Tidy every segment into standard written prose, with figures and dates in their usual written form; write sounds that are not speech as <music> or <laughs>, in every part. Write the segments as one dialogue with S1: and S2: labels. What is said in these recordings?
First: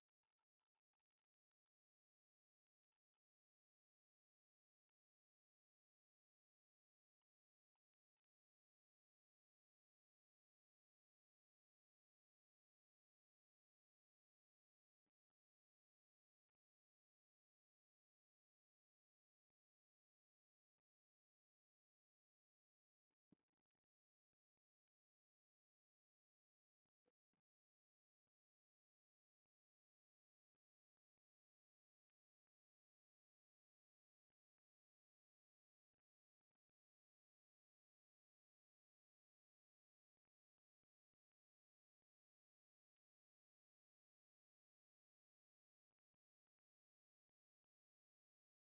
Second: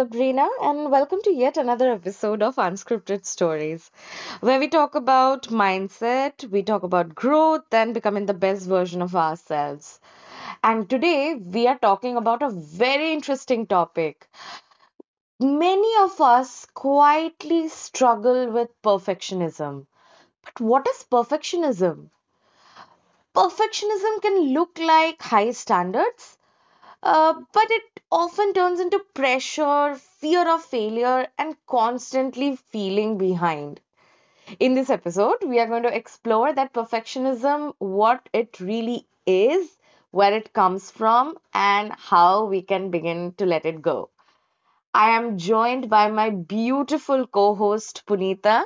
S1: Sabrina, and welcome to yet another episode of Unscripted Stories, where we talk about mindset, we talk about growth, and becoming the best version of ourselves. And today we are talking about a very interesting topic. Many of us quietly struggle with perfectionism. But what is perfectionism? Perfectionism can look like high standards, but it often turns into pressure, fear of failure, and constantly feeling behind. In this episode, we are going to explore that perfectionism, what it really is, where it comes from, and how we can begin to let it go. I am joined by my beautiful co host, Punita,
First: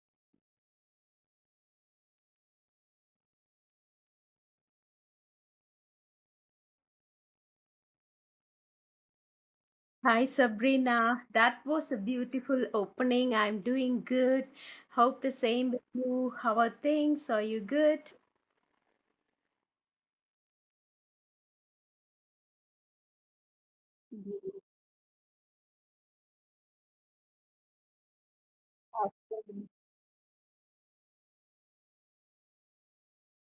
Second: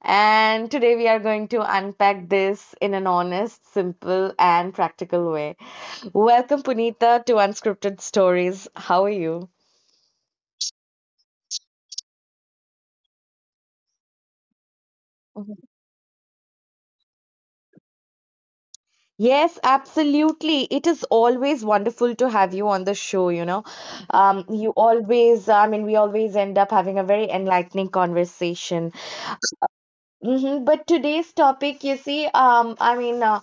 S1: and today we are going to unpack this in an honest, simple, and practical way. Welcome, Punita, to Unscripted Stories. How are you?
S2: Hi Sabrina, that was a beautiful opening. I'm doing good. Hope the
S1: Mhm.
S2: same with you. How are things? Are you good?
S1: Yes, absolutely. It is always wonderful to have you on the show, you know. You always, I mean, we always end up having a very enlightening conversation. But today's topic, you see, um, I mean, uh,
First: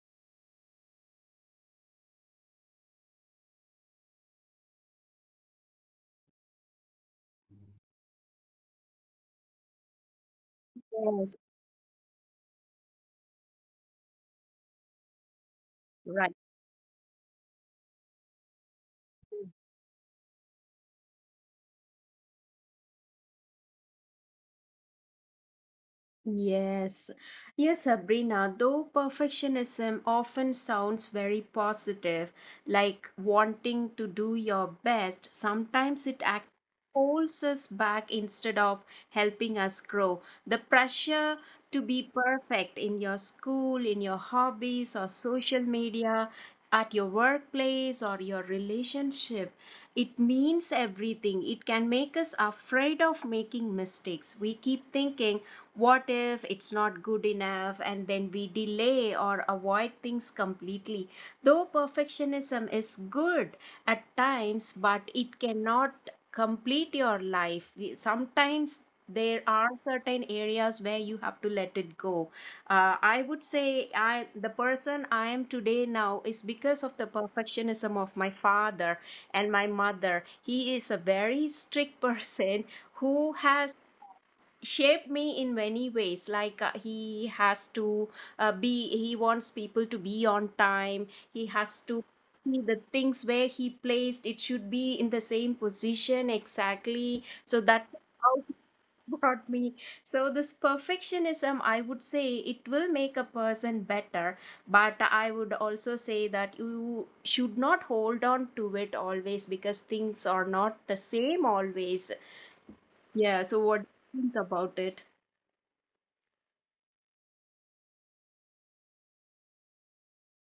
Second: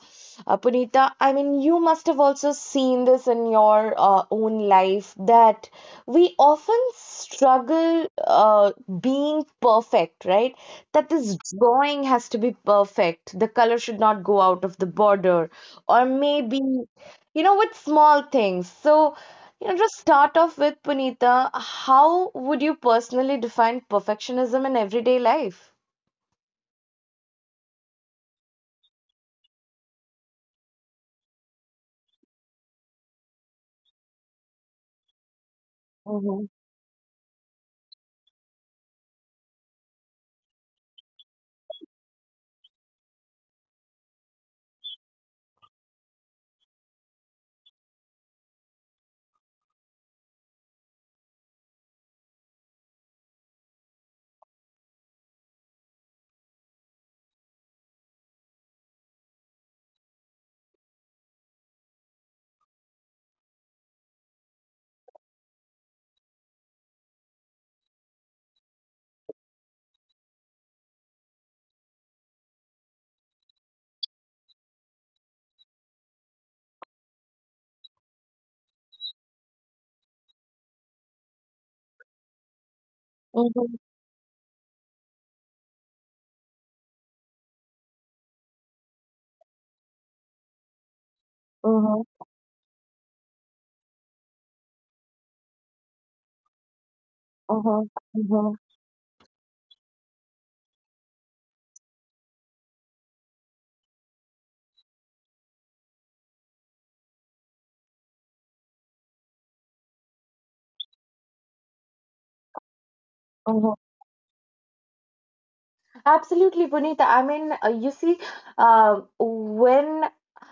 S1: uh, Punita, I mean, you must have also seen this in your own life that we often struggle being perfect, right? That
S2: Yes,
S1: this drawing has to be perfect. The color should not go out of the border, or
S2: right.
S1: maybe, you know, with small things. So, you know, just start off with Punita, how would you personally define perfectionism in everyday life?
S2: Yes, yes, Sabrina. Though perfectionism often sounds very positive, like wanting to do your best, sometimes it actually holds us back instead of helping us grow. The pressure to be perfect in your school, in your hobbies, or social media, at your workplace, or your relationship, it means everything. It can make us afraid of making mistakes. We keep thinking, what if it's not good enough, and then we delay or avoid things completely. Though perfectionism is good at times, but it cannot complete your life. We- sometimes there are certain areas where you have to let it go. I would say I the person I am today now is because of the perfectionism of my father and my mother. He is a very strict <laughs> person who
S1: Mhm,
S2: has shaped me in many ways. Like he has to be, he wants people to be on time. He has to
S1: mhm,
S2: see the things where he placed it should be in the same position exactly. So that
S1: mhm,
S2: how
S1: mhm,
S2: he <laughs> brought me. So this perfectionism, I would say, it will make a person better, but I would also say that you should not hold on to it always because things are not the same always. Yeah, so
S1: mhm.
S2: what do you think about it?
S1: Absolutely, Puneet. I mean, you see, uh, when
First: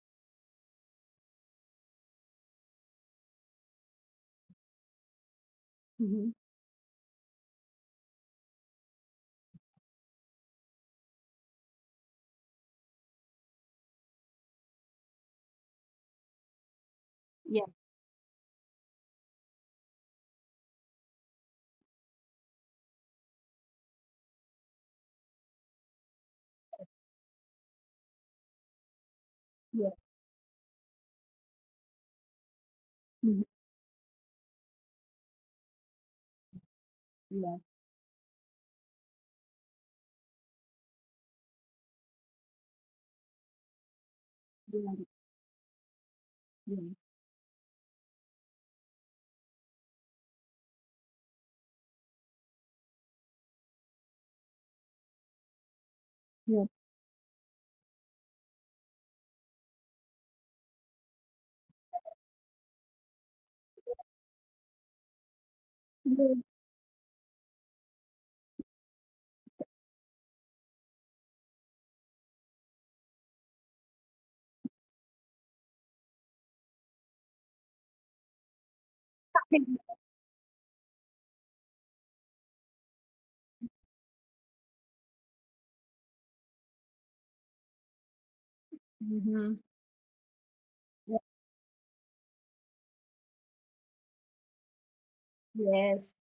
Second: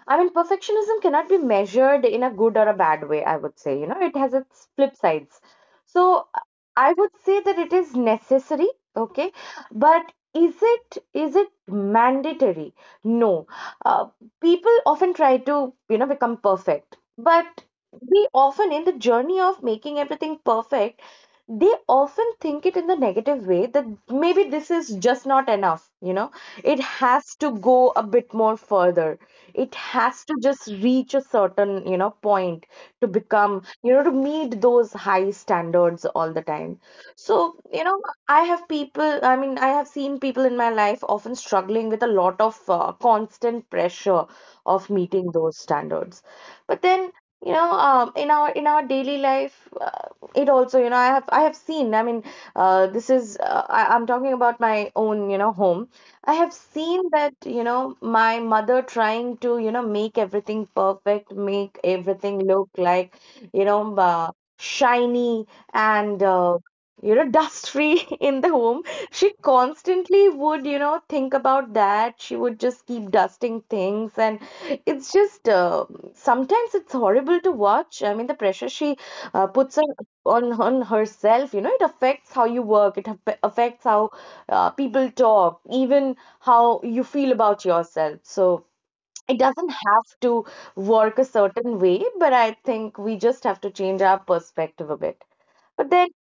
S1: perfectionism cannot be measured in a good or a bad way, I would say. You know, it has its flip sides. So
S2: Mhm.
S1: I would say that it is necessary, okay, but is it mandatory? No. Uh, people often try to, you know, become perfect, but
S2: Yeah,
S1: we often in the journey of making everything perfect, they often think it in the negative way that maybe this is just not enough, you know, it has to go a bit more further, it
S2: yeah,
S1: has to just reach a certain, you know, point, to
S2: mhm,
S1: become, you know, to meet those high standards all the time. So,
S2: yeah,
S1: you know, I have seen people in my life often struggling with a lot of constant pressure of
S2: yeah,
S1: meeting those standards.
S2: yeah,
S1: But then, you know, in our daily life, it also, you know, I have seen, I'm talking about my own, you know, home. I have
S2: yeah.
S1: seen that, you know, my mother trying to, you know, make everything perfect, make everything look like, you know, shiny and
S2: Mhm.
S1: you know, dust free <laughs> in the home. She constantly would, you know, think about that, she would just keep dusting things, and it's just sometimes it's horrible to watch. I mean the pressure she puts
S2: <laughs>
S1: on on herself, you know, it affects how you work, it affects how people talk, even how you feel about yourself. So it
S2: Mhm.
S1: doesn't have to work a certain way, but I think we just have to change our perspective a bit. But then
S2: Yes.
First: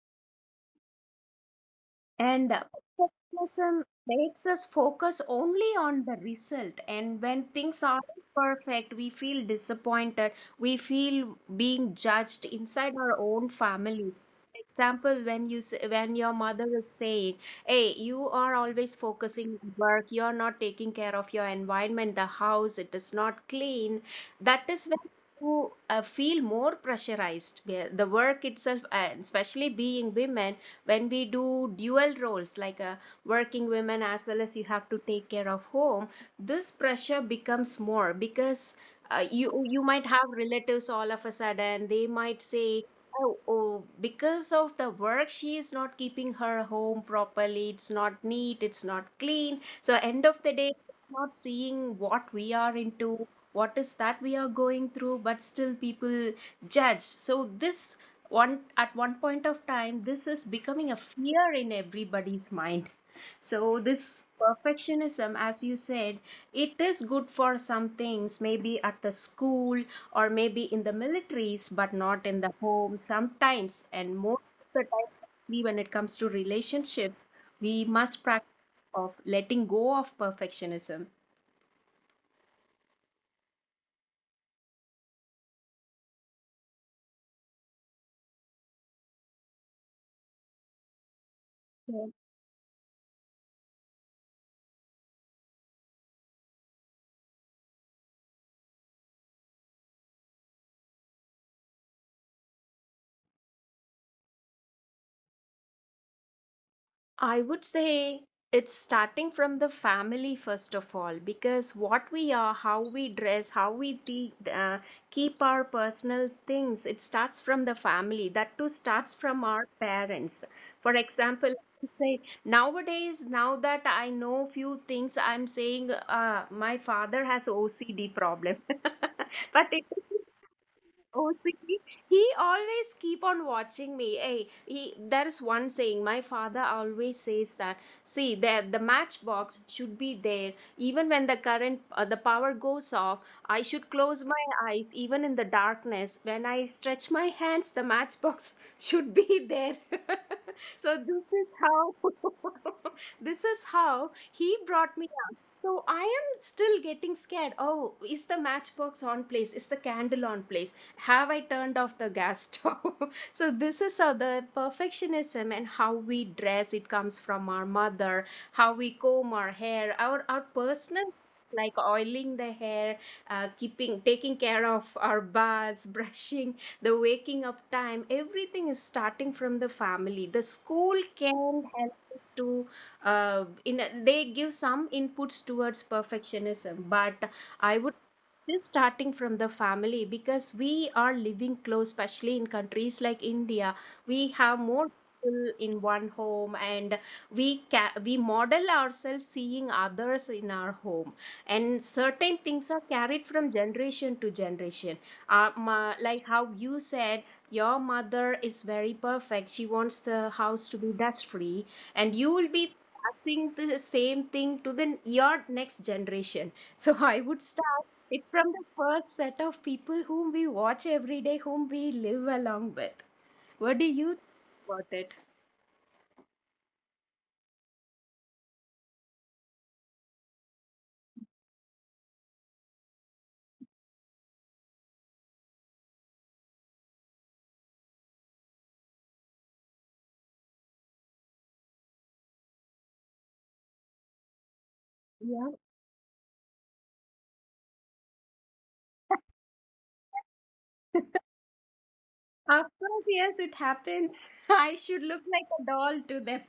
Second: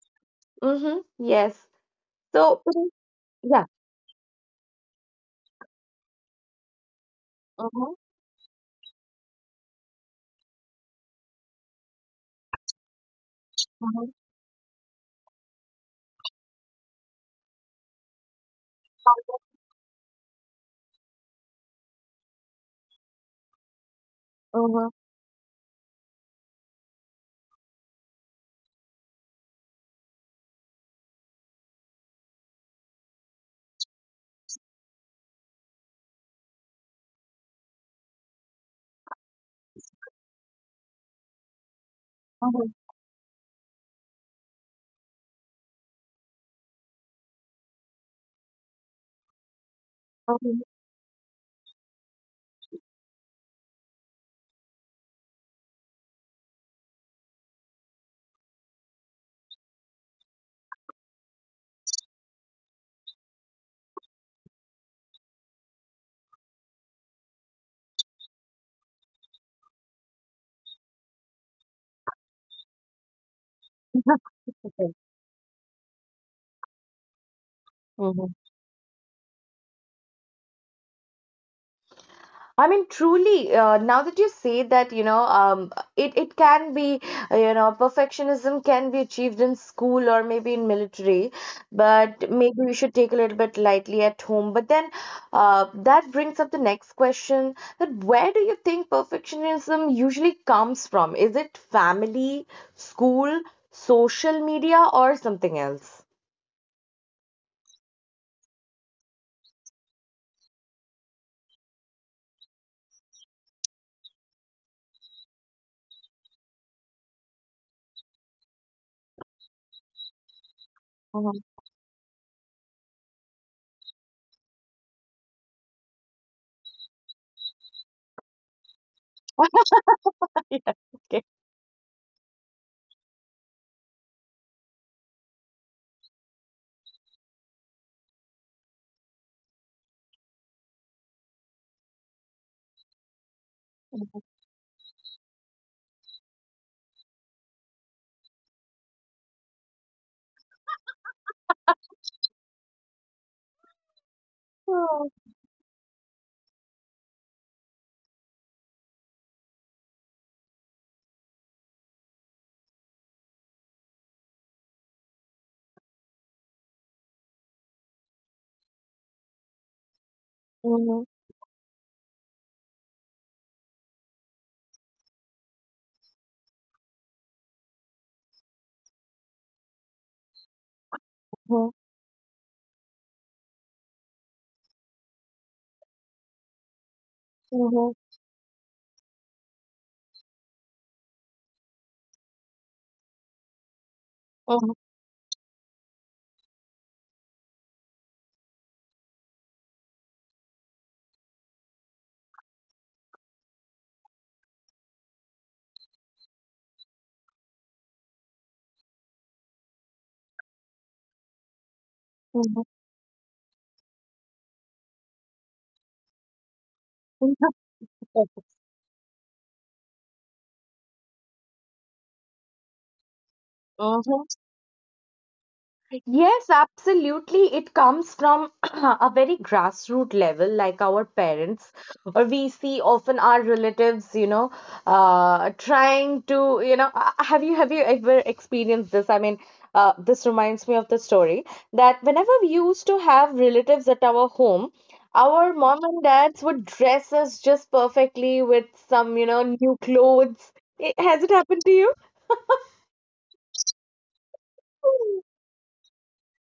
S1: mm-hmm, yes,
S2: And
S1: so yeah,
S2: Perfectionism makes us focus only on the result. And when things
S1: mm-hmm,
S2: aren't perfect, we feel disappointed. We feel being judged inside our own
S1: mm-hmm,
S2: family. For example, when you say, when your mother is saying, "Hey, you are always focusing on work. You are not taking care of your environment, the house. It is not clean." That is
S1: mm-hmm,
S2: when you feel more pressurized. Yeah, the work itself, and especially being women when we do dual roles, like a working women as well as you have to take care of home, this pressure becomes more because you might have relatives. All of a sudden they might
S1: mm-hmm,
S2: say, oh, because of the work she is not keeping her home properly, it's not neat, it's not clean. So end of the
S1: mm-hmm.
S2: day, not seeing what we are into, what is that we are going through, but still people judge. So this one at one point of time, this is becoming a fear in everybody's mind. So this perfectionism, as you said, it is good for some things, maybe at the school or maybe in the militaries, but not in the home sometimes, and most of the
S1: Okay.
S2: times especially when it comes to relationships, we must
S1: Mm-hmm.
S2: practice of letting go of perfectionism.
S1: I mean, truly, now that you say that, you know, it, it can be, you know, perfectionism can be achieved in school or maybe in military,
S2: So,
S1: but maybe we should take a little bit lightly at home. But then that brings up the next question that where do you think perfectionism usually comes from? Is it family, school, social media, or something else?
S2: I would say it's starting from the family first of all, because what we are, how we dress, how we keep our personal things, it starts from the family. That too starts from our parents. For
S1: Mhm.
S2: example, say nowadays, now that I know few things, I'm saying my father has OCD problem, <laughs> but it. Oh, see, he always keep on watching me. Hey, he there is one saying my father always says that. See, the matchbox should be there even when the current the power goes off. I should close my eyes even in the darkness. When I stretch my hands, the matchbox <laughs> should be there. <laughs> So this is how, <laughs> this is how he brought
S1: Oh,
S2: me up. So I am still getting scared. Oh, is the matchbox on place? Is the candle on place? Have I turned off the gas stove? <laughs> So this is how the perfectionism. And how we dress, it comes from our mother, how we comb our hair, our
S1: uh huh.
S2: personal, like oiling the hair, keeping taking care of our baths, <laughs> brushing, the waking up time, everything is starting from the family. The school can help us to they give some inputs towards perfectionism, but
S1: Uh
S2: I
S1: huh.
S2: would this starting from the family because we are living close, especially in countries like India. We
S1: Uh
S2: have
S1: huh.
S2: more people in one home, and we we model ourselves seeing others in our home, and certain things are carried from generation to generation. Like how you said, your mother is very perfect, she wants the house to be dust free, and you
S1: Uh
S2: will
S1: huh.
S2: be passing the same thing to the your next generation. So I
S1: Uh
S2: would start, it's
S1: huh.
S2: from the first set of people whom we watch every day, whom we live along with. What do
S1: Uh
S2: you think
S1: huh. <laughs>
S2: about it?
S1: Yes, absolutely. It comes from <clears throat> a very grassroots level, like our parents, or we see often our relatives, you know, have you ever experienced this? I mean, this reminds me of the story that whenever we used to have relatives at our home,
S2: Yeah.
S1: our mom and dads would dress us just perfectly with some, you know, new clothes. I- Has it happened to you?
S2: Of course, yes, it happens. <laughs> I should look like a doll to them.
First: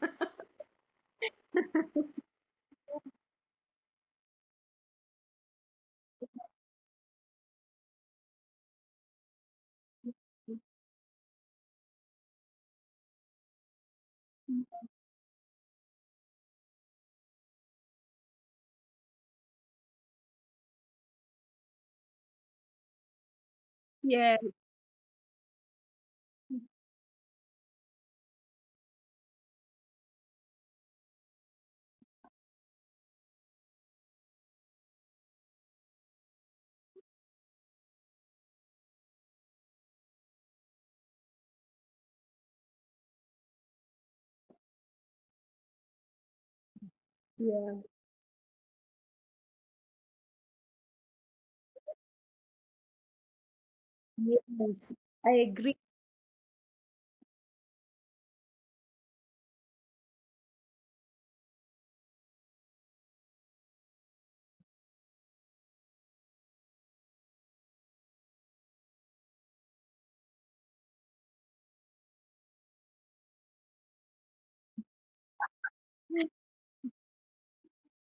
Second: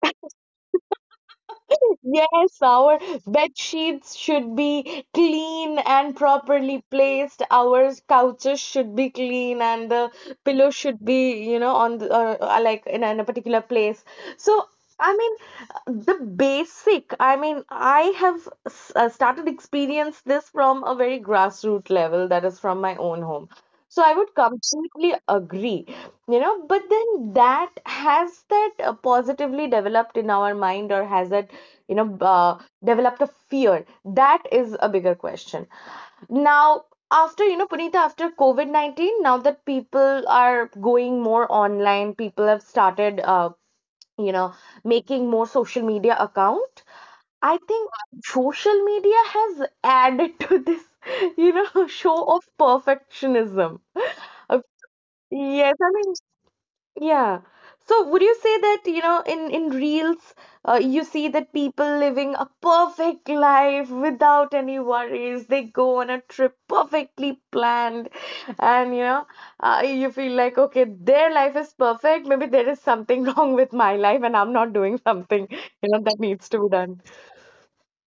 S1: Yes, our bed sheets should be clean and properly placed. Our couches should be clean, and the pillow should be, you know, on the, like in a particular place. So
S2: <laughs>
S1: I mean the basic, I mean I started experience this from a very grassroots level, that is from my own home, so I would
S2: Yeah.
S1: completely agree, you know. But then, that has that positively developed in our mind, or has it, you know, developed a fear? That is a bigger question now. After, you know, Punita, after COVID-19, now that people are going more online, people have started, you know, making more social media account. I
S2: Yeah.
S1: think social media has added to this, <laughs> you know, show of perfectionism. Uh,
S2: Yes. I
S1: Yes,
S2: agree.
S1: I mean, yeah. So would you say that, you know, in reels, you see that people living a perfect life without any worries. They go on a trip perfectly planned, and you know, you feel like, okay, their life is perfect. Maybe there is something <laughs> wrong with my life, and I'm not doing something, you know, that needs to be done.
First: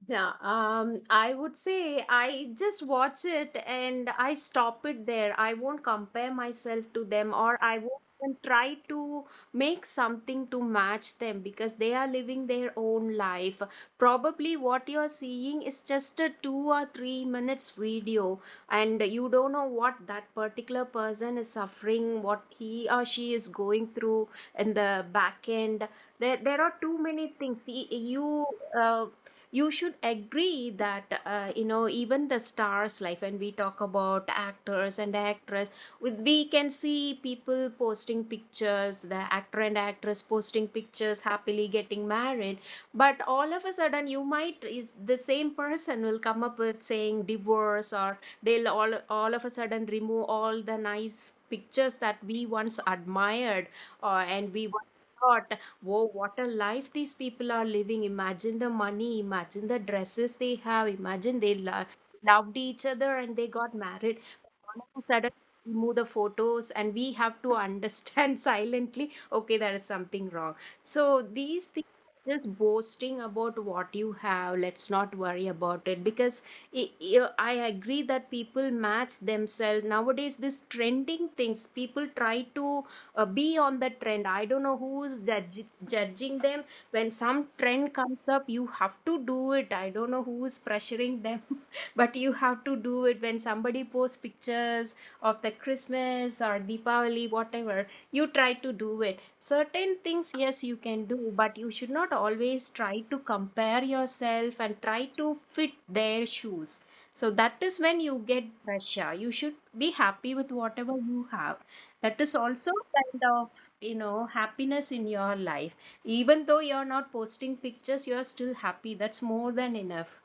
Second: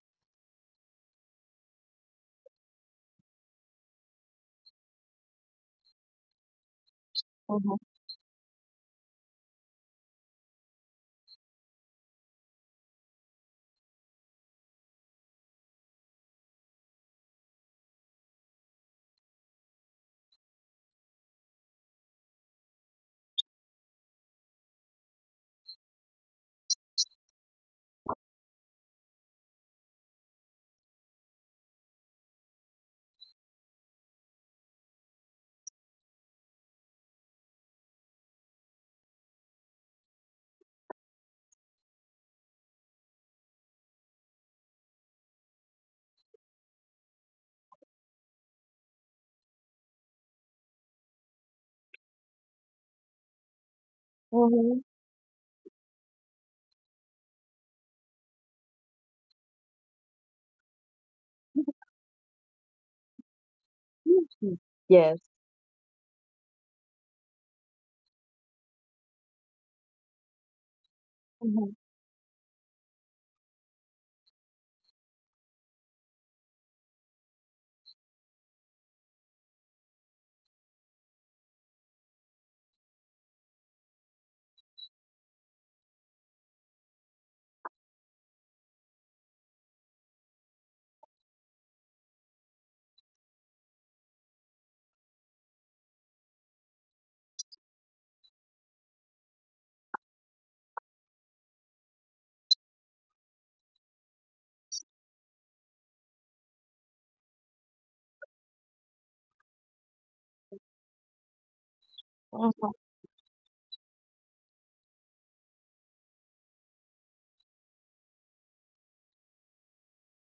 S2: Yeah, I would say I just watch it and I stop it there. I won't compare myself to them, or
S1: Mm-hmm.
S2: I won't even try to make something to match them because they are living their own life. Probably what you're seeing is just a 2 or 3 minutes video, and you don't know what that particular person is suffering, what he or she is going through in the back end. There are too many things. See, you uh, you should agree that you know, even the stars life, when we talk about actors and actress, we can see people posting pictures, the actor and actress posting pictures happily getting married, but all of a sudden, you might, is the same person will come up with saying divorce, or they'll all of a sudden remove all the nice pictures that we once admired, or and we
S1: Mm-hmm.
S2: once thought, whoa, what a life these people are living. Imagine the money, imagine the dresses they have, imagine they loved each other and they got married. All of a
S1: Yes.
S2: sudden, we remove the photos and we have to understand <laughs> silently, okay, there is something wrong. So these
S1: Mm-hmm.
S2: things, just boasting about what you have, let's not worry about it because i I agree that people match themselves nowadays. This trending things, people try to be on the trend. I don't know who's judging them. When some trend comes up, you have to do it. I don't know who's pressuring them, <laughs> but you have to do it. When somebody posts pictures of the Christmas or Deepavali whatever, you try to do it. Certain things yes you can do, but you should not always try to compare yourself and try to fit their shoes. So that is when you get pressure. You should be happy with whatever you have. That is also kind of, you know, happiness in your life. Even though you're not posting pictures, you're still happy, that's more than enough.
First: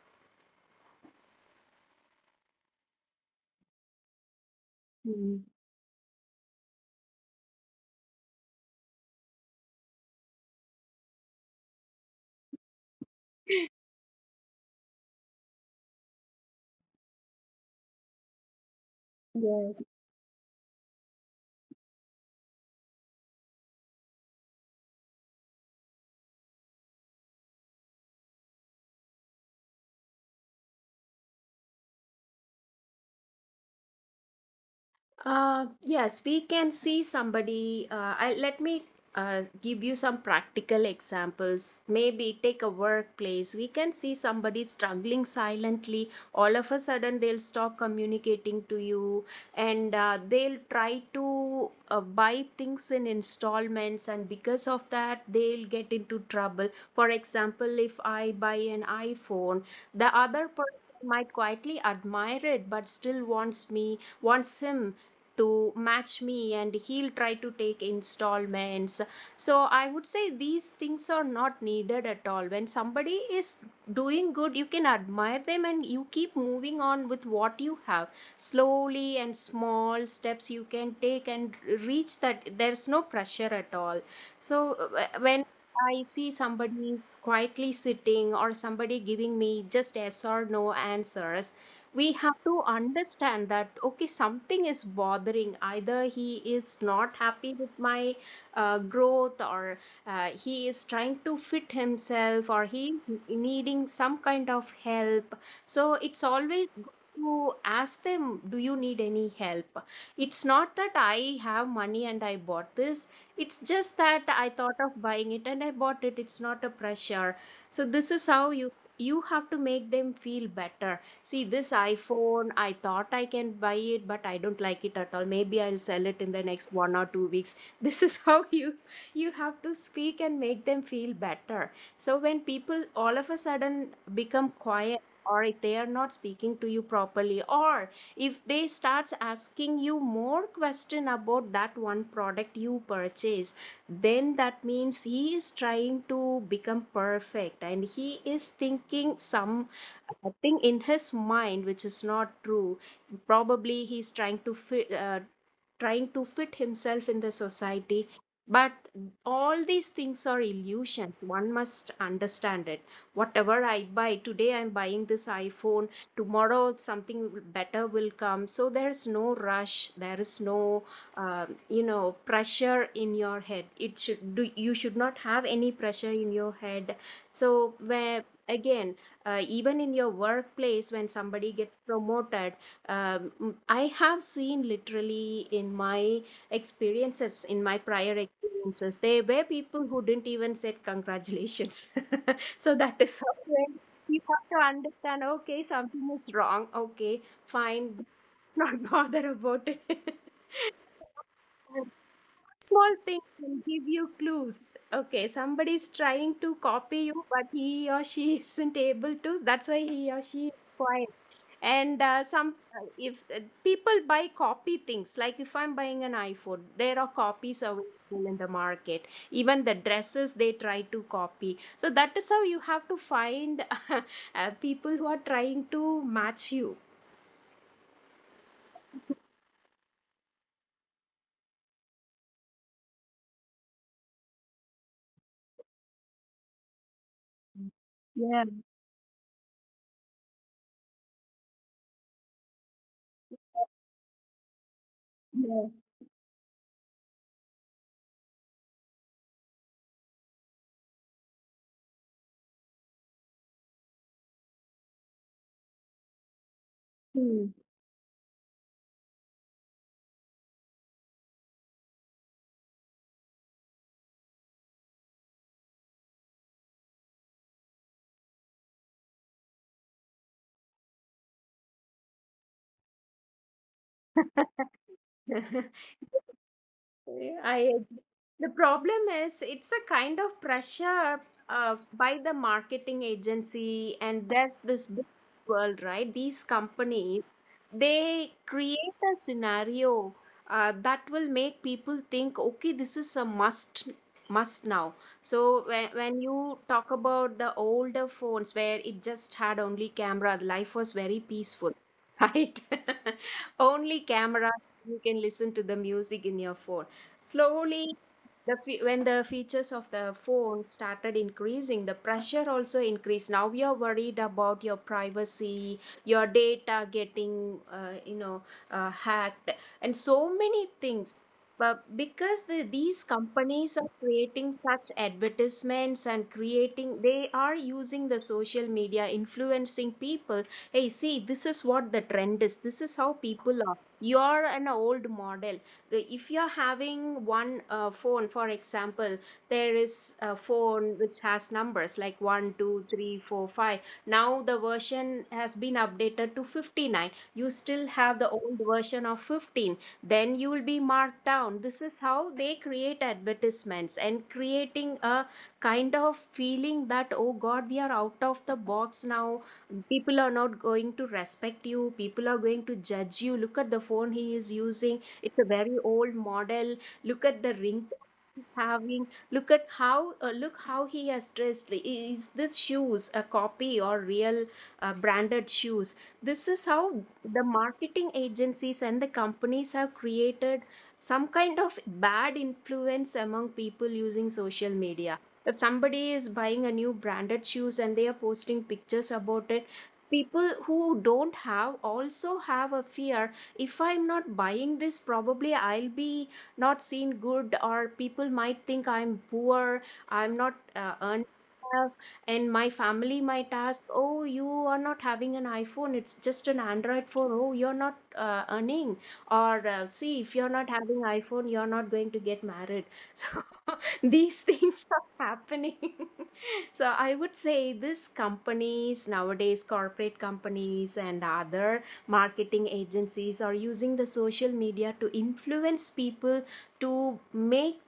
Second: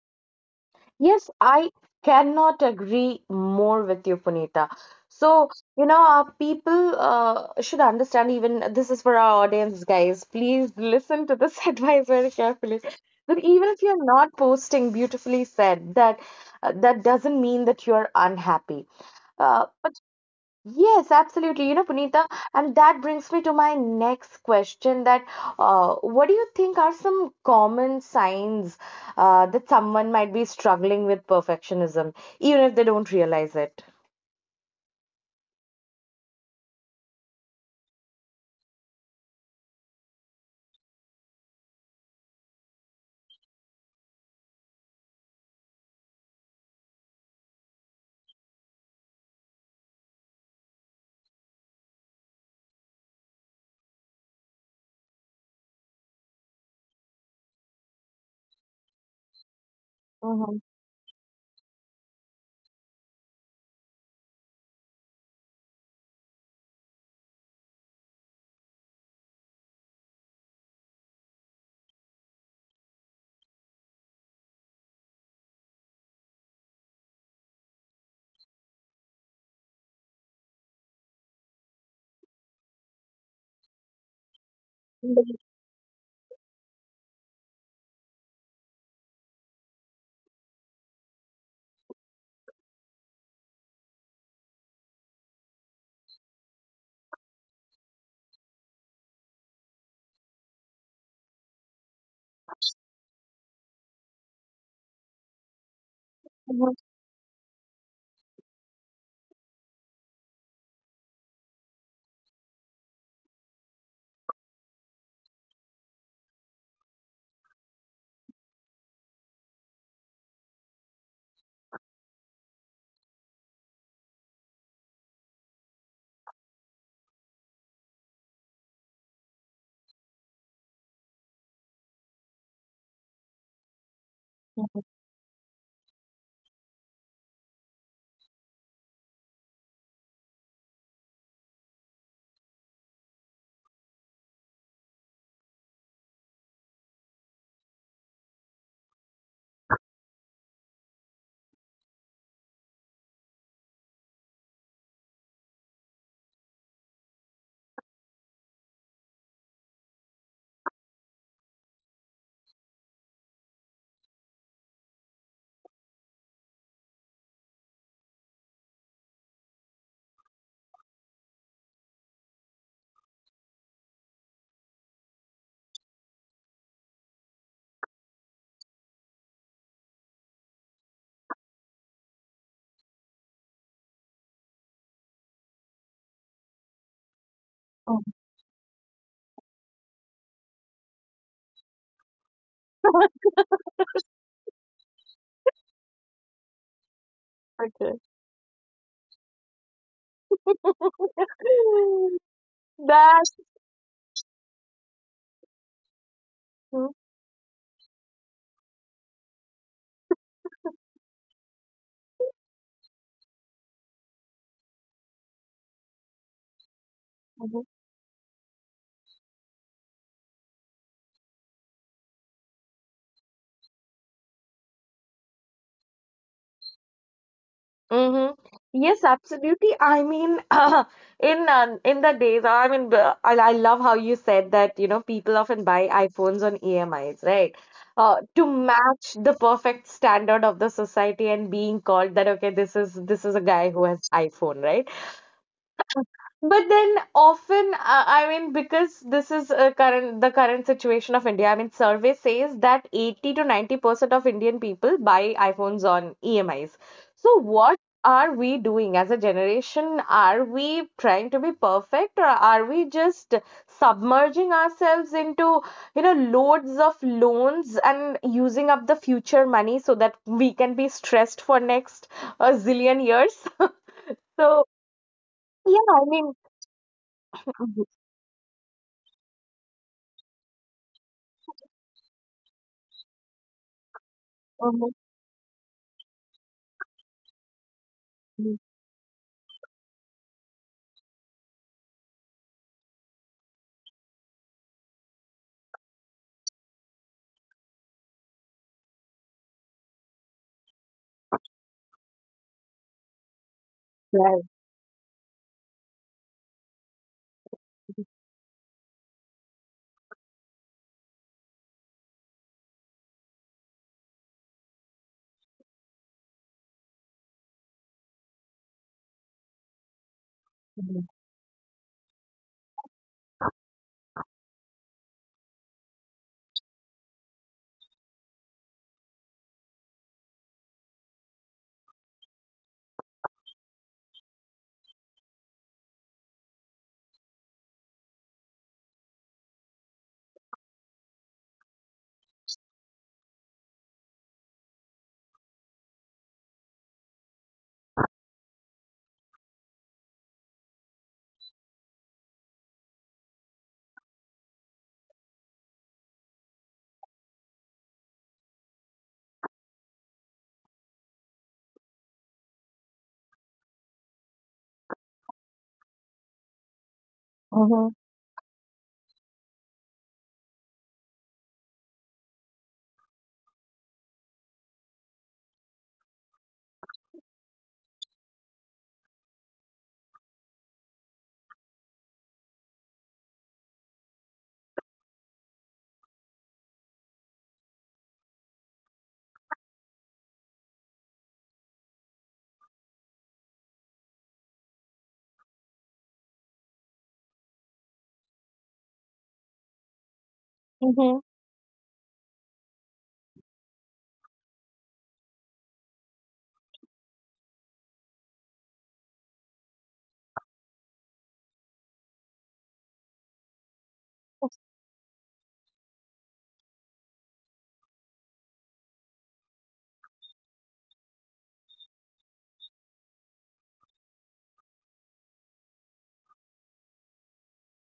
S1: Yes, I cannot agree more with you, Punita.
S2: Mm,
S1: So, you know, people should understand, even this is for our audience, guys. Please listen to this <laughs> advice very carefully. That even if you're not posting, beautifully said, that that doesn't mean that you're unhappy. Uh,
S2: yeah.
S1: but yes, absolutely. You know, Punita, and that brings me to my next question that what do you think are some common signs that someone might be struggling with perfectionism, even if they don't realize it?
S2: Yes, we can see somebody. Let me give you some practical examples. Maybe take a workplace. We can see somebody struggling silently. All of a sudden, they'll stop communicating to you, and they'll try to buy things in installments. And because of that, they'll get into trouble. For example, if I buy an iPhone, the other
S1: Mm-hmm.
S2: person might quietly admire it, but still wants him to match me, and he'll try to take installments. So I would say these things are not needed at all. When somebody is doing good, you can admire them and you keep moving on with what you have. Slowly and small steps you can take and reach that. There's no pressure at all. So when I see somebody is quietly sitting, or somebody giving me just yes or no answers, we have to understand that okay, something is bothering. Either he is not happy with my growth, or he is trying to fit himself, or he is needing some kind of help. So it's always good
S1: <laughs>
S2: to ask them, do you need any help? It's not that I have money and I bought this, it's just that I thought of buying it and I bought it, it's not a pressure. So this is how you have to make them feel better. See, this iPhone, I thought I can buy it, but I don't like it at all. Maybe I'll sell it in the next 1 or 2 weeks. <laughs> This is how you have to speak and make them feel better. So when people all of a sudden become quiet, or if they are not speaking to you properly, or if they start asking you more question about that one product you purchase, then that means he is trying to become perfect and he is thinking some, I think in his mind, which is not true, probably he's trying to trying to fit himself in the society. But all these things are illusions, one must understand it. Whatever I buy today, I'm buying this iPhone, tomorrow something better will come, so there's no rush, there is no pressure in your head. It should do, you should not have any pressure in your head. So where, again, even in your workplace when somebody gets promoted, I have seen literally in my experiences, in my prior experiences, there were people who didn't even said congratulations. <laughs> So that is how, when you have to understand. Okay, something is wrong. Okay, fine. Let's not <laughs> bother about it. <laughs> Small things
S1: That's
S2: can give you clues. Okay, somebody is trying to
S1: true.
S2: copy you, but he or she isn't able to. That's why he or she is quiet. And some if people buy copy things. Like, if I'm buying an iPhone, there are copies available in the market. Even the dresses they try to copy. So that is how you have to find <laughs> people who are trying to match you.
S1: Mm-hmm. Yes, absolutely. I mean, <laughs> <clears throat> in the days, I mean, I love how you said that, you know, people often buy iPhones on EMIs, right? Uh,
S2: Yeah,
S1: to match the perfect standard of the society and being called that, okay, this is a guy who has iPhone, right?
S2: yeah.
S1: But then often, I mean, because this is a current the current situation of India. I mean, survey says that 80 to 90% of Indian people buy iPhones on EMIs. So what are we doing as a generation? Are we trying to be perfect, or are we just submerging ourselves into, you know, loads of loans and using up the future money so that we can be stressed for next a zillion years? <laughs>
S2: Hmm.
S1: So,
S2: <laughs>
S1: yeah, I mean,
S2: I agree. The problem is, it's a kind of pressure by the marketing agency, and there's this big world, right? These companies, they create a scenario that will make people think, okay, this is a must now. So when you talk about the older phones where it just had only camera, life was very peaceful. <laughs> Right. <laughs> Only
S1: right.
S2: cameras, you can listen to the music in your phone. Slowly, the when the features of the phone started increasing, the pressure also increased. Now you're worried about your privacy, your data getting, hacked, and so many things. But because these companies are creating such advertisements and creating, they are using the social media, influencing people. Hey, see, this is what the trend is. This is how people are. You're an old model if you're having one phone, for example. There is a phone which has numbers like one, 2, 3, 4, 5. Now the version has been updated to 59, you still have the old version of 15, then you will be marked down. This is how they create advertisements and creating a kind of feeling that, oh god, we are out of the box now. People are not going to respect you, people are going to judge you. Look at the phone he is using, it's a very old model. Look at the ring
S1: Mhm.
S2: he's having. Look at how, look how he has dressed. Is this shoes a copy or real branded shoes? This is how the marketing agencies and the companies have created some kind of bad influence among people using social media. If somebody is buying a new branded shoes and they are posting pictures about it, people who don't have also have a fear, if I'm not buying this, probably I'll be not seen good, or people might think I'm poor, I'm not
S1: Mhm.
S2: earning enough, and my family might ask, oh, you are not having an iPhone, it's just an Android phone, oh, you're not earning, or see, if you're not having iPhone, you're not going to get married. <laughs> So these things are happening. <laughs> So I would say these companies nowadays, corporate companies and other marketing agencies, are using the social media to influence people to make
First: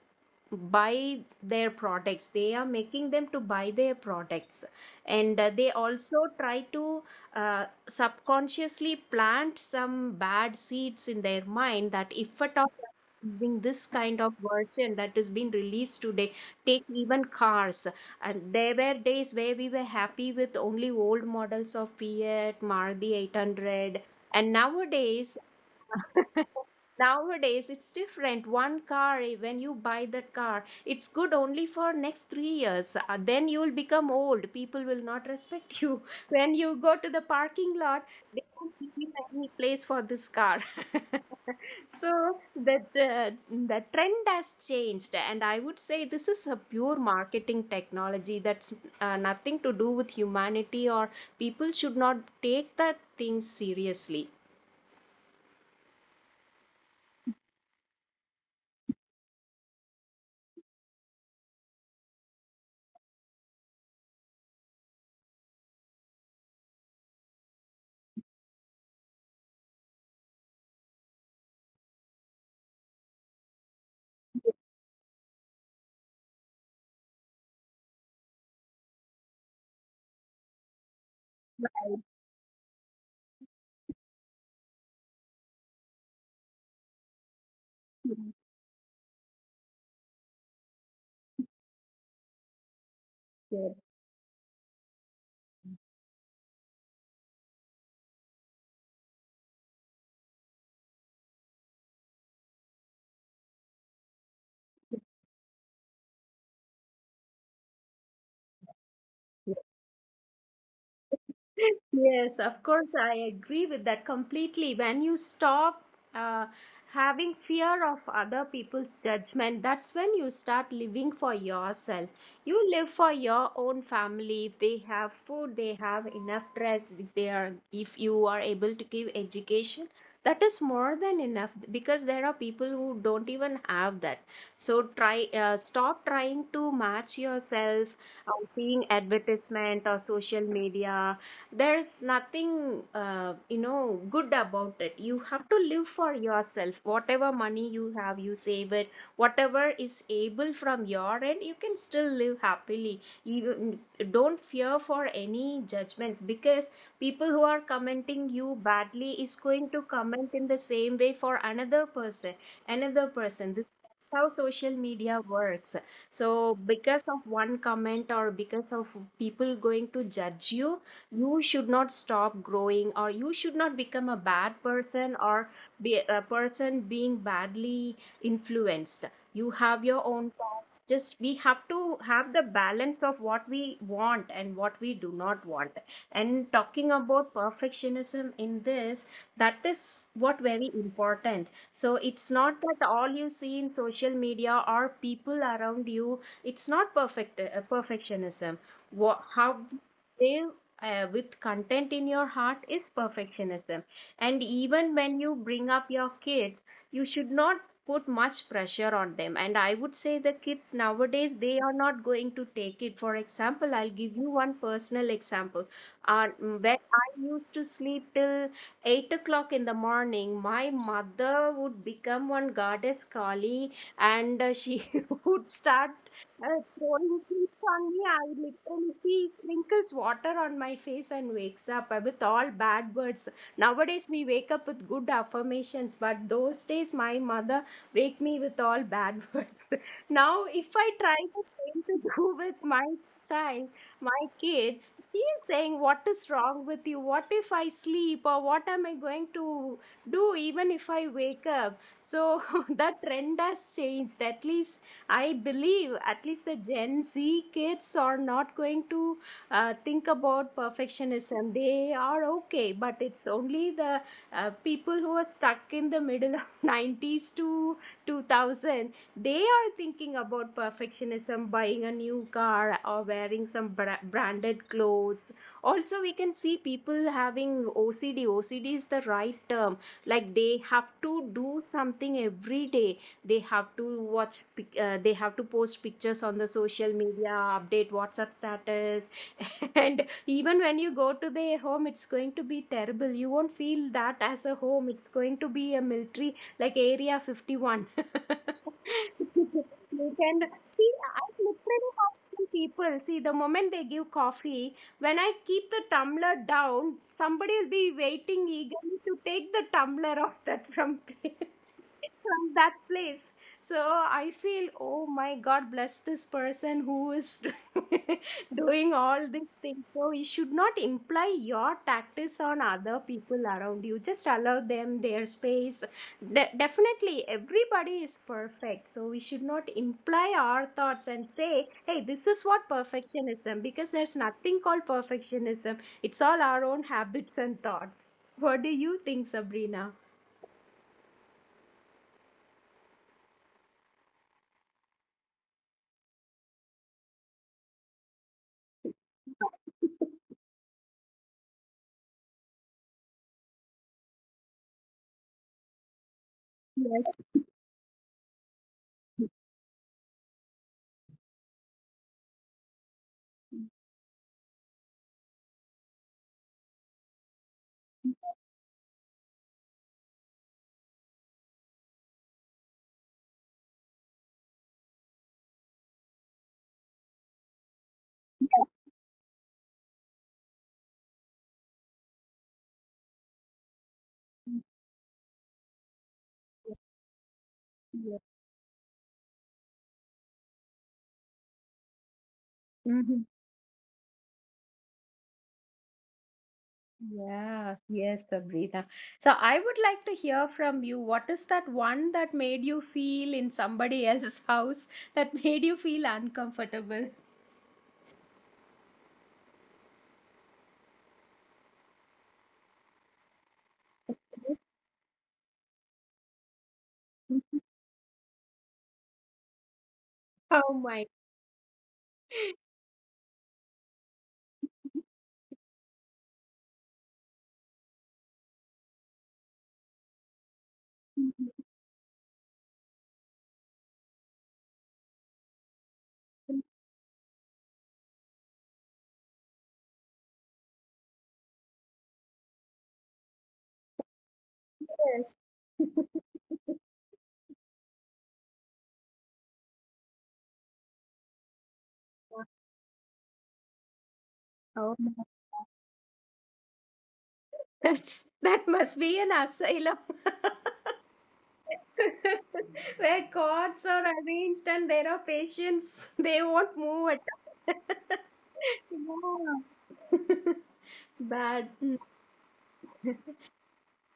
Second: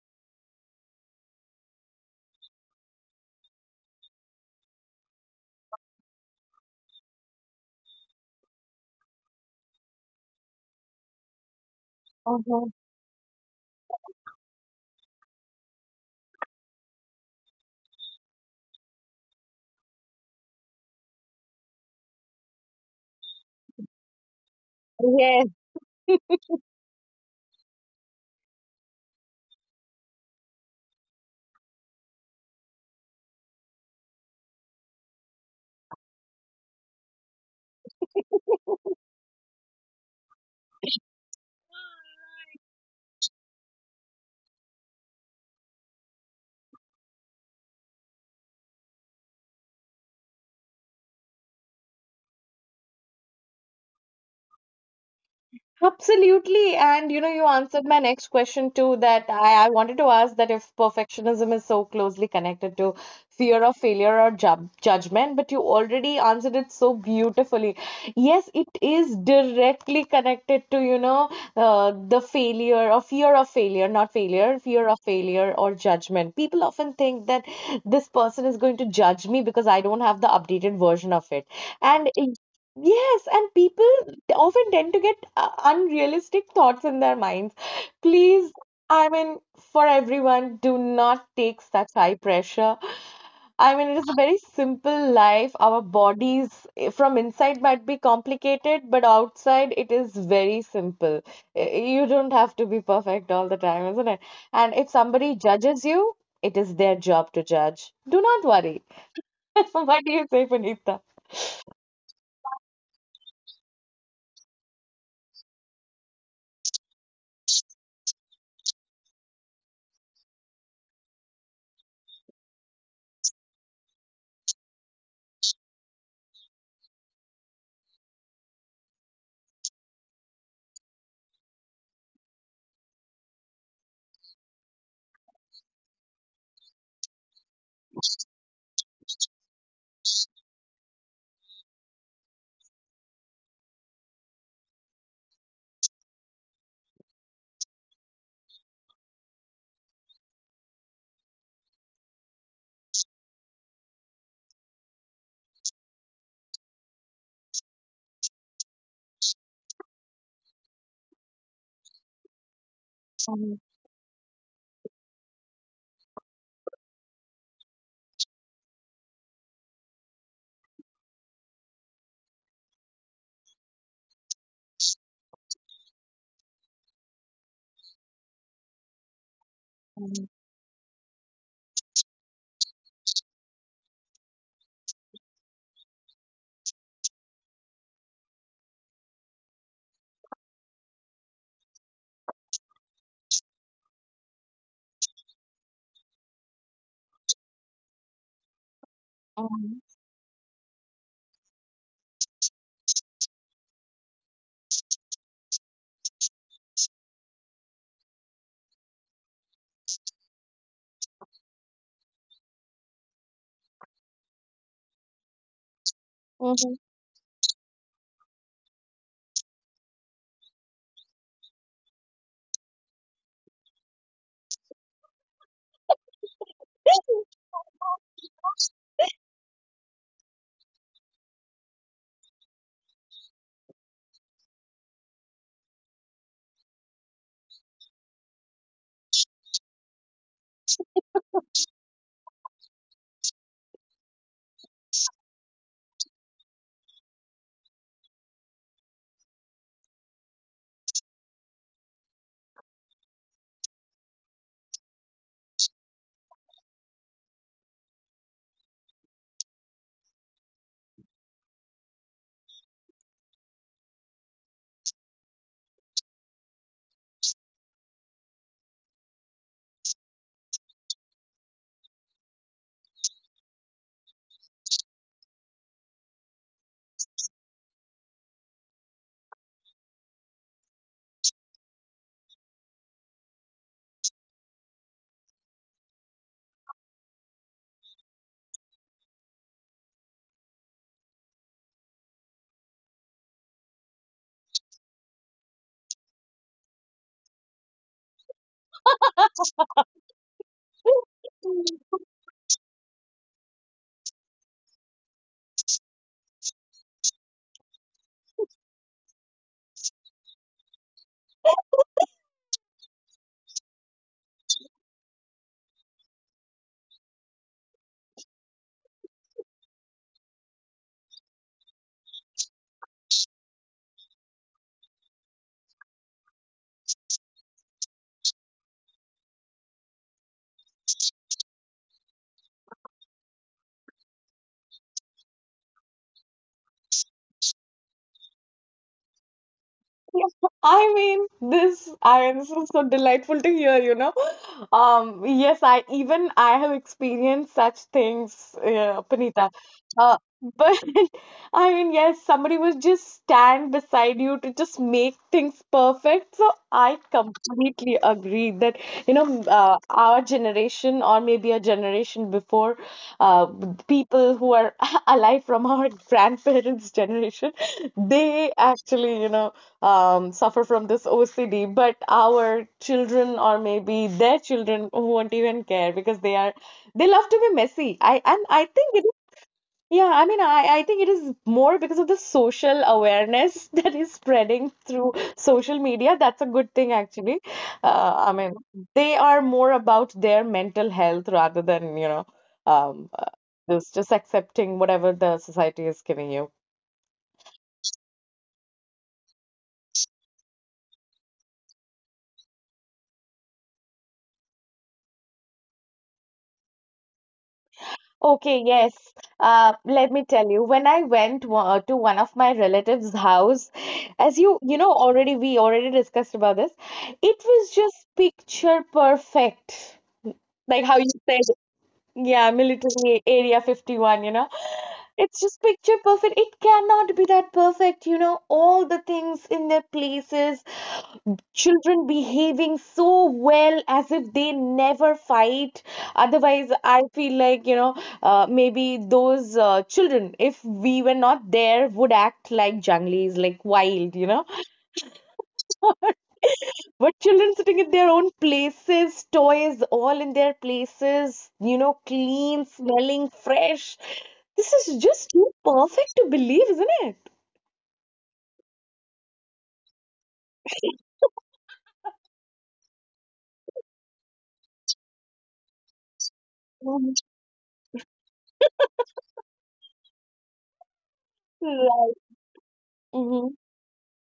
S2: buy their products, they are making them to buy their products. And they also try to subconsciously plant some bad seeds in their mind, that if at all
S1: Mhm.
S2: using this kind of version that has been released today. Take even cars, and there were days where we were happy with only old models of Fiat, Maruti 800, and nowadays
S1: Yeah.
S2: <laughs> nowadays it's different. One car, eh, when you buy that car, it's good only for next 3 years. Then you'll become old. People will not respect you. <laughs> When you go to the parking lot, they don't give you any place for this car. <laughs> So that the trend has changed, and I would say this is a pure marketing technology that's nothing to do with humanity, or people should not take that thing seriously.
S1: Absolutely. And you know, you answered my next question too, that I wanted to ask that if perfectionism is so closely connected to fear of failure or judgment, but you already answered it so beautifully. Yes, it is directly connected to, you know, the failure or fear of failure, not failure, fear of failure or judgment. People often think that this person is going to judge me because I don't have the updated version of it. And yes, and people they often tend to get unrealistic thoughts in their minds. Please, I mean, for everyone, do not take such high pressure.
S2: Yeah.
S1: I mean, it is a very simple life. Our bodies, eh, from inside might be complicated, but outside it is very simple. Eh, you don't have to be perfect all the time, isn't it? And if somebody judges you, it is their job to judge. Do not worry. <laughs> What do you say, Punita?
S2: Yes, of course, I agree with that completely. When you stop uh, having fear of other people's judgment, that's when you start living for yourself. You live for your own family. If they have food, they have enough dress. If you are able to give education, that is more than enough, because there are people who don't even have that. So try, stop trying to match yourself seeing advertisement or social media. There's nothing good about it. You have to live for yourself. Whatever money you have, you save it, whatever is able from your end, you can still live happily. You don't fear for any judgments, because people who are commenting you badly is going to comment in the same way for another person,
S1: Mhm.
S2: this is how social media works. So because of one comment, or because of people going to judge you, you should not stop growing, or you should not become a bad person, or be a person being badly influenced. You have your
S1: Mhm.
S2: own thoughts, just we have to have the balance of what we want and what we do not want. And talking about perfectionism in this, that is what very important. So it's not that all you see in social media or people around you, it's not perfect perfectionism. What, how they with content in your heart is perfectionism. And even when you bring up your kids, you should not put much pressure on them. And I would say the kids nowadays, they are not going to take it. For example, I'll give you one personal example. When
S1: Mhm.
S2: I used to sleep till 8 o'clock in the morning, my mother would become one goddess Kali, and she <laughs> would start throwing things on me. I literally, she sprinkles water on my face and wakes up with all bad words. Nowadays we wake up with good affirmations, but those days my mother wake me with all bad <laughs> words. Now if I try the same to do with my child, my kid, she is saying, what is wrong with you? What if I sleep? Or what am I going to do even if I wake up? So <laughs> that trend has changed. At least I believe at least the Gen Z kids are not going to think about perfectionism. They are okay, but it's only the people who are stuck in the middle of <laughs> 90s to 2000. They are thinking about perfectionism, buying a new car or wearing some branded clothes. Also, we can see people having OCD. OCD is the right term. Like, they have to do something every day, they have to they have to post pictures on the social media, update WhatsApp status. <laughs> And even when you go to their home, it's going to be terrible. You won't feel that as a home, it's going to be a military like Area 51. <laughs> You can see, I literally have seen people. See, the moment they give coffee, when I keep the tumbler down, somebody will be waiting eagerly to take the tumbler off that from me. <laughs> From that place. So I feel, oh my god, bless this person who is <laughs> doing all these things. So you should not imply your tactics on other people around you, just allow them their space. Definitely everybody is perfect, so we should not imply our thoughts and say, hey, this is what perfectionism, because there's nothing called perfectionism, it's all our own habits and thoughts. What do you think, Sabrina? <laughs>
S1: <laughs> I mean, this is so delightful to hear, you know. Yes, I even I have experienced such things, Panita. Uh, but <laughs> I mean, yes, somebody will just stand beside you to just make things perfect. So I
S2: Yes.
S1: completely agree that, you know, our generation or maybe a generation before, uh, people who are <laughs> alive from our <laughs> grandparents' generation, they actually, you know, suffer from this OCD, but our children or maybe their children won't even care because they are they love to be messy. I think it is, yeah, I mean I think it is more because of the social awareness <laughs> that is spreading through social media. That's a good thing actually.
S2: Yes.
S1: I mean they are more about their mental health rather than, you know, um, uh,
S2: Mhm.
S1: just accepting whatever the society is giving you.
S2: Yeah, yes, Prabrita. So I would like to hear from you. What is that one that made you feel in somebody <laughs> else's house, that made you feel uncomfortable?
S1: Okay, yes. Let me tell you, when I went to one of my relatives' house, as you you know already we already discussed about this, it was
S2: <laughs>
S1: just picture perfect.
S2: Oh
S1: Like how
S2: my.
S1: you said, yeah, military area 51, you know. It's just picture perfect. It cannot be that perfect, you know. All the things in their places, children behaving so well as if they never fight. Otherwise, I feel like, maybe those children, if we were not there, would act like junglies, like wild, you know.
S2: Yes. <laughs>
S1: What children sitting in their own places, toys all in their places, you know, clean, smelling, fresh. This
S2: Oh
S1: is
S2: my.
S1: just too perfect to believe, isn't it?
S2: That's, that must be an asylum. <laughs> <laughs> Where cords are arranged and there are patients, <laughs> they won't move at all. <laughs> Yeah. <laughs> Bad.
S1: Right.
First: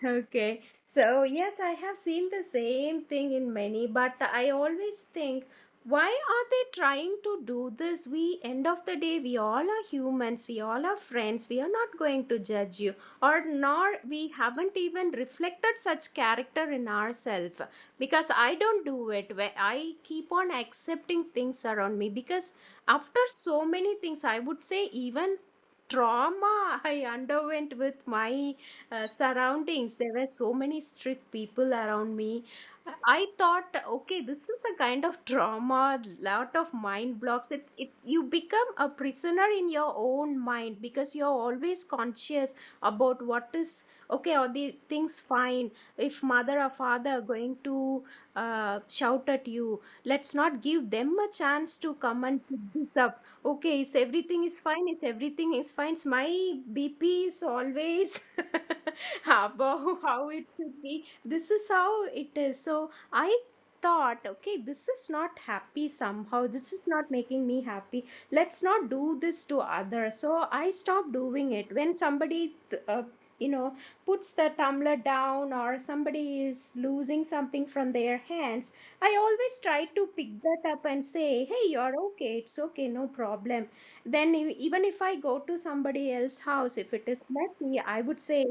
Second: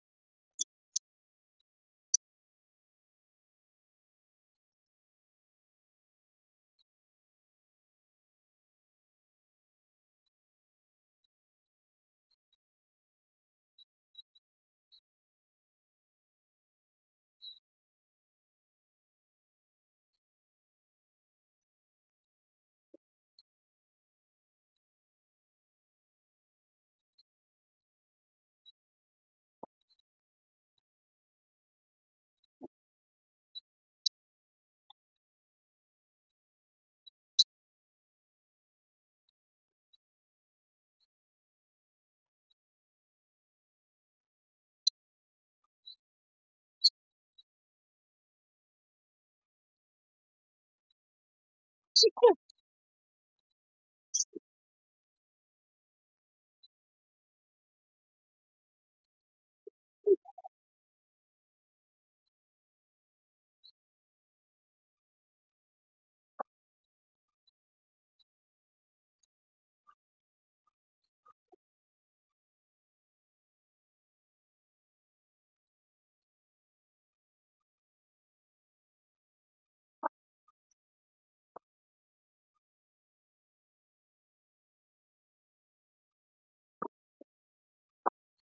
S2: Okay, so yes, I have seen the same thing in many, but I always think, why are they trying to do this? We, end of the day, we all are humans, we all are friends, we are not going to judge you, or nor we haven't even reflected such character in ourselves. Because I don't do it, where I keep on accepting things around me. Because after so many things, I would say, even trauma I underwent with my surroundings. There were so many strict people around me. I thought, okay, this is a kind of trauma, lot of mind blocks. It you become a prisoner in your own mind because you're always conscious about what is okay or the things fine. If mother or father are going to shout at you, let's not give them a chance to come and pick this up. Okay, is everything is fine? Is everything is fine? Is my BP is always <laughs> above how it should be. This is how it is. So I thought, okay, this is not happy somehow. This is not making me happy. Let's not do this to others. So I stopped doing it. When somebody, you know, puts the tumbler down or somebody is losing something from their hands, I always try to pick that up and say, hey, you're okay, it's okay, no problem. Then, even if I go to somebody else's house, if it is messy, I would say,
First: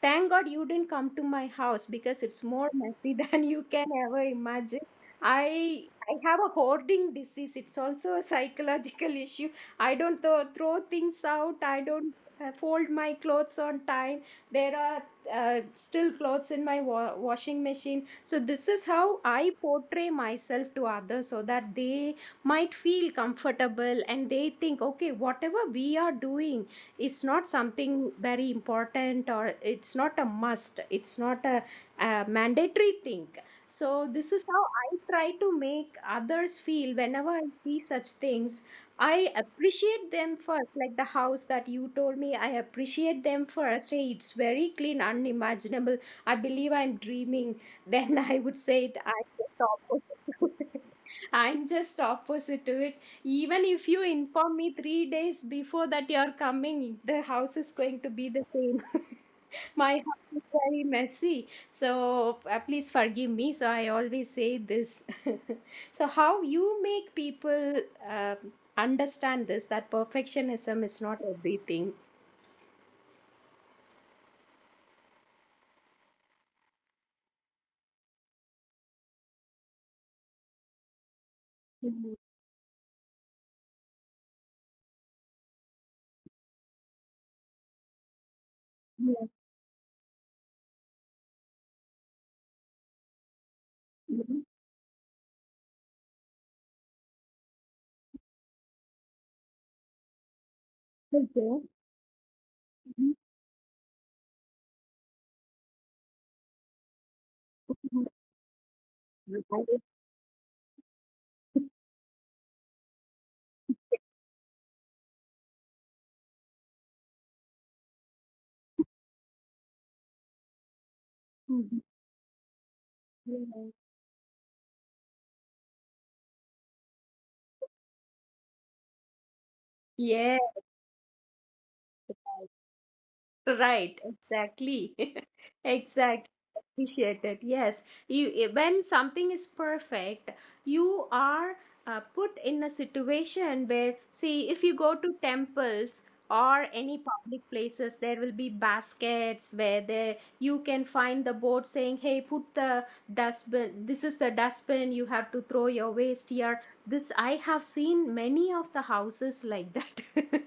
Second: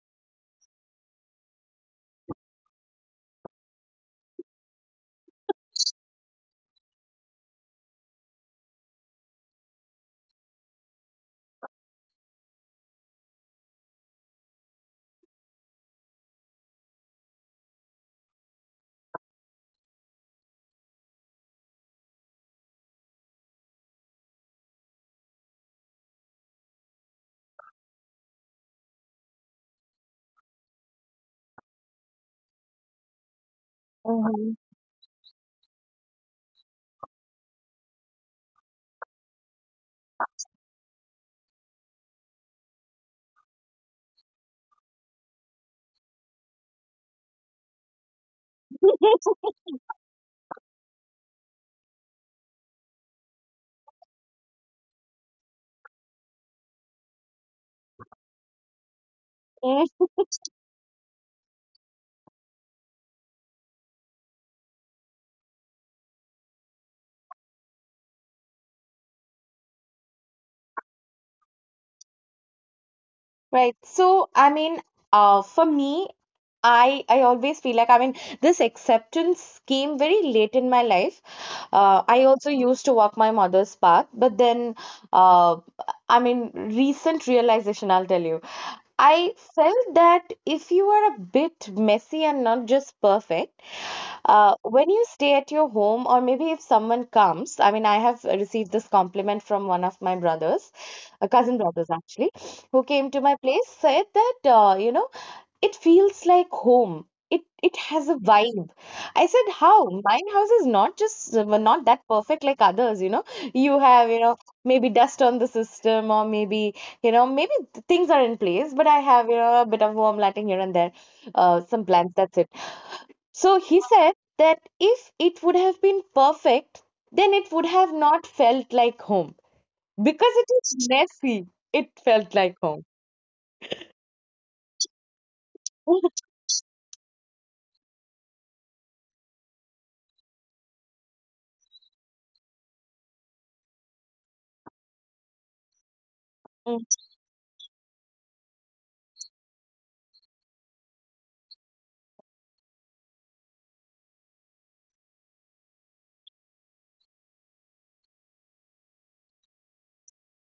S2: thank God you didn't come to my house because it's more messy <laughs> than you can ever imagine. I have a hoarding disease. It's also a psychological issue. I don't throw things out. I don't fold my clothes on time. There are still clothes in my washing machine. So this is how I portray myself to others, so that they might feel comfortable and they think, okay, whatever we are doing is not something very important, or it's not a must, it's not a mandatory thing. So this is
S1: Mm-hmm.
S2: how I try to make others feel whenever I see such things. I appreciate them first, like the house that you told me. I appreciate them first. Hey, it's very clean, unimaginable. I believe I'm dreaming, then <laughs> I would say it, I'm just opposite to it. <laughs> I'm just opposite to it. Even if you inform me 3 days before that you're coming, the house is going to be the same. <laughs> My house is very messy, so please forgive me. So I always say this. <laughs> So how you make people understand this, that perfectionism is not everything.
S1: Right. So, I mean, for me, I always feel like, I mean, this acceptance came very late in my life.
S2: <laughs> Mhm.
S1: I also used to walk my mother's path, but then, uh, I mean, recent realization, I'll tell you.
S2: Yeah.
S1: I felt that if you are a bit messy and not just perfect,
S2: Mhm.
S1: when you stay at your home, or maybe if someone comes, I mean, I have received this compliment from one of my brothers, a cousin
S2: Okay.
S1: brothers actually, who came
S2: Mhm.
S1: to my place, said that you know, it feels like home. it it has a vibe. I
S2: Mhm.
S1: said
S2: I will-
S1: how? My house is not just not that perfect like others, you know. You have, you know, maybe dust on the system, or maybe, you know, maybe things are in place, but I have, you know, a bit of warm lighting here and there,
S2: Mhm.
S1: some plants, that's it. So he said that if it would have been perfect, then it would have not felt like home. Because
S2: Yeah.
S1: it is messy, it felt like home.
S2: Right, exactly. <laughs> Exactly. Appreciated. Yes. You when something is perfect, you are put in a situation where, see, if you go to temples or
S1: Mhm.
S2: any public places, there will be baskets where there you can find the board saying, "Hey, put the dustbin. This is the dustbin. You have to throw your waste here." This I have seen many of the houses like that. <laughs>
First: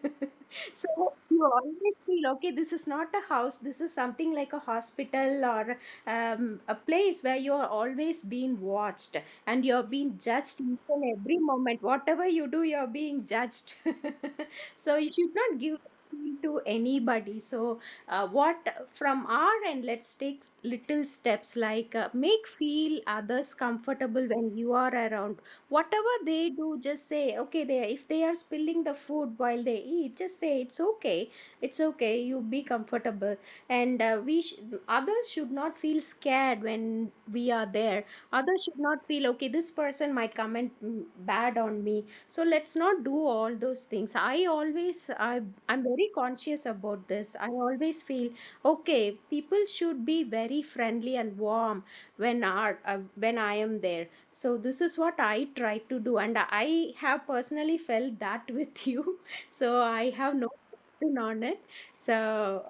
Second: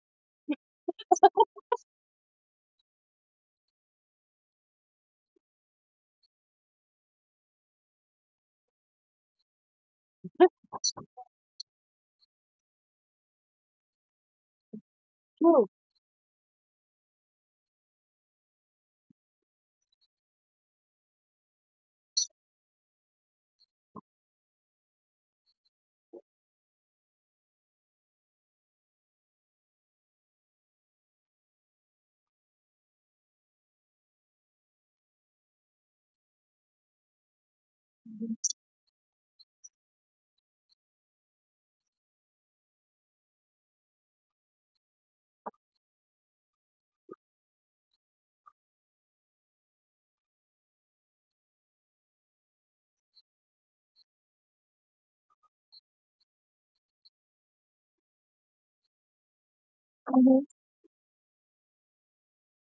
S2: So you always feel okay, this is not a house, this is something like a hospital or a place where you are always being watched and you're being judged each and every moment. Whatever you do, you're being judged. <laughs> So you should not give feel to anybody. So what from our end, let's take little steps, like make feel others comfortable when you are around. Whatever they do, just say okay, they, if they are spilling the food while they eat, just say it's okay, it's okay, you be comfortable. And others should not feel scared when we are there. Others should not feel okay, this person might comment bad on me. So let's not do all those things. I'm very conscious about this. I always feel okay, people should be very friendly and warm when are when I am there. So this is what I try to do, and I have personally felt that with you. <laughs> So I have no opinion on it. So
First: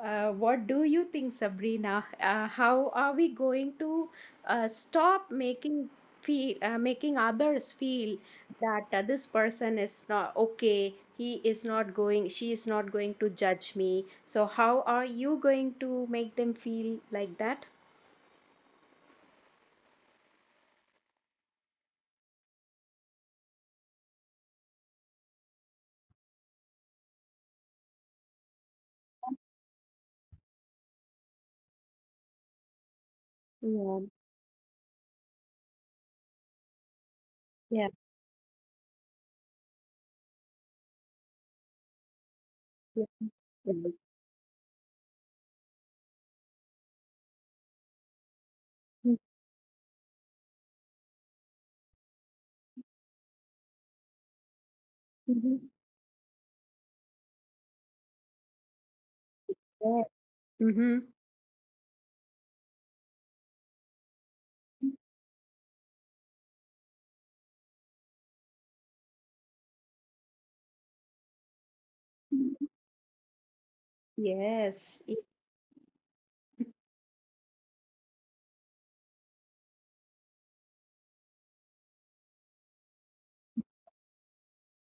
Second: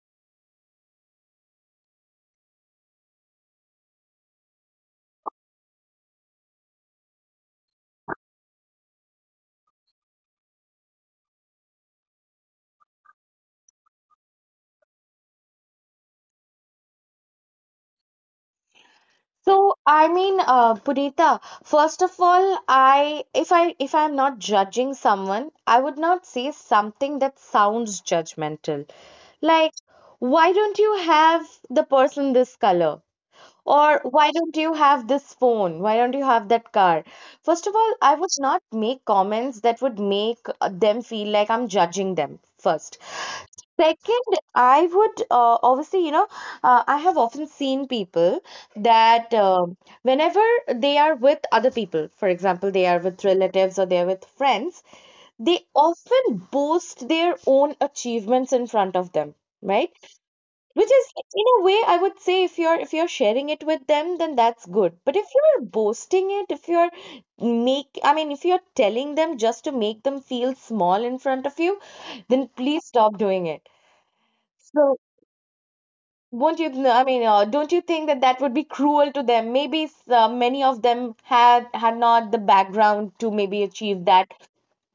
S2: what do you think, Sabrina? How are we going to stop making feel, making others feel that this person is not okay? He is not going. She is not going to judge me. So how are you going to make them feel like that?
S1: So, I mean, Punita, first of all, I, if I'm not judging someone, I would not say something that sounds judgmental. Like, why don't you have the person this color?
S2: Yeah,
S1: Or why don't you have this phone? Why don't you have that car? First of
S2: yeah,
S1: all, I would not make comments that would make them feel like I'm judging them first.
S2: yeah. yeah.
S1: Second, I would, obviously, you know, I have often seen people that, whenever they are with other people, for example, they are with relatives or they are with friends, they
S2: Mhm.
S1: often boast their own achievements in front of them, right?
S2: Yeah.
S1: Which
S2: Mm-hmm.
S1: is, in a way, I would say, if you're sharing it with them, then that's good. But if you're boasting it, if you're make, I mean, if you're telling them just to make them feel small in front of you, then please stop doing it. So,
S2: Yes. It,
S1: won't you? No, I mean, don't you think that that would be cruel to them? Maybe many of them had not the background to maybe achieve that,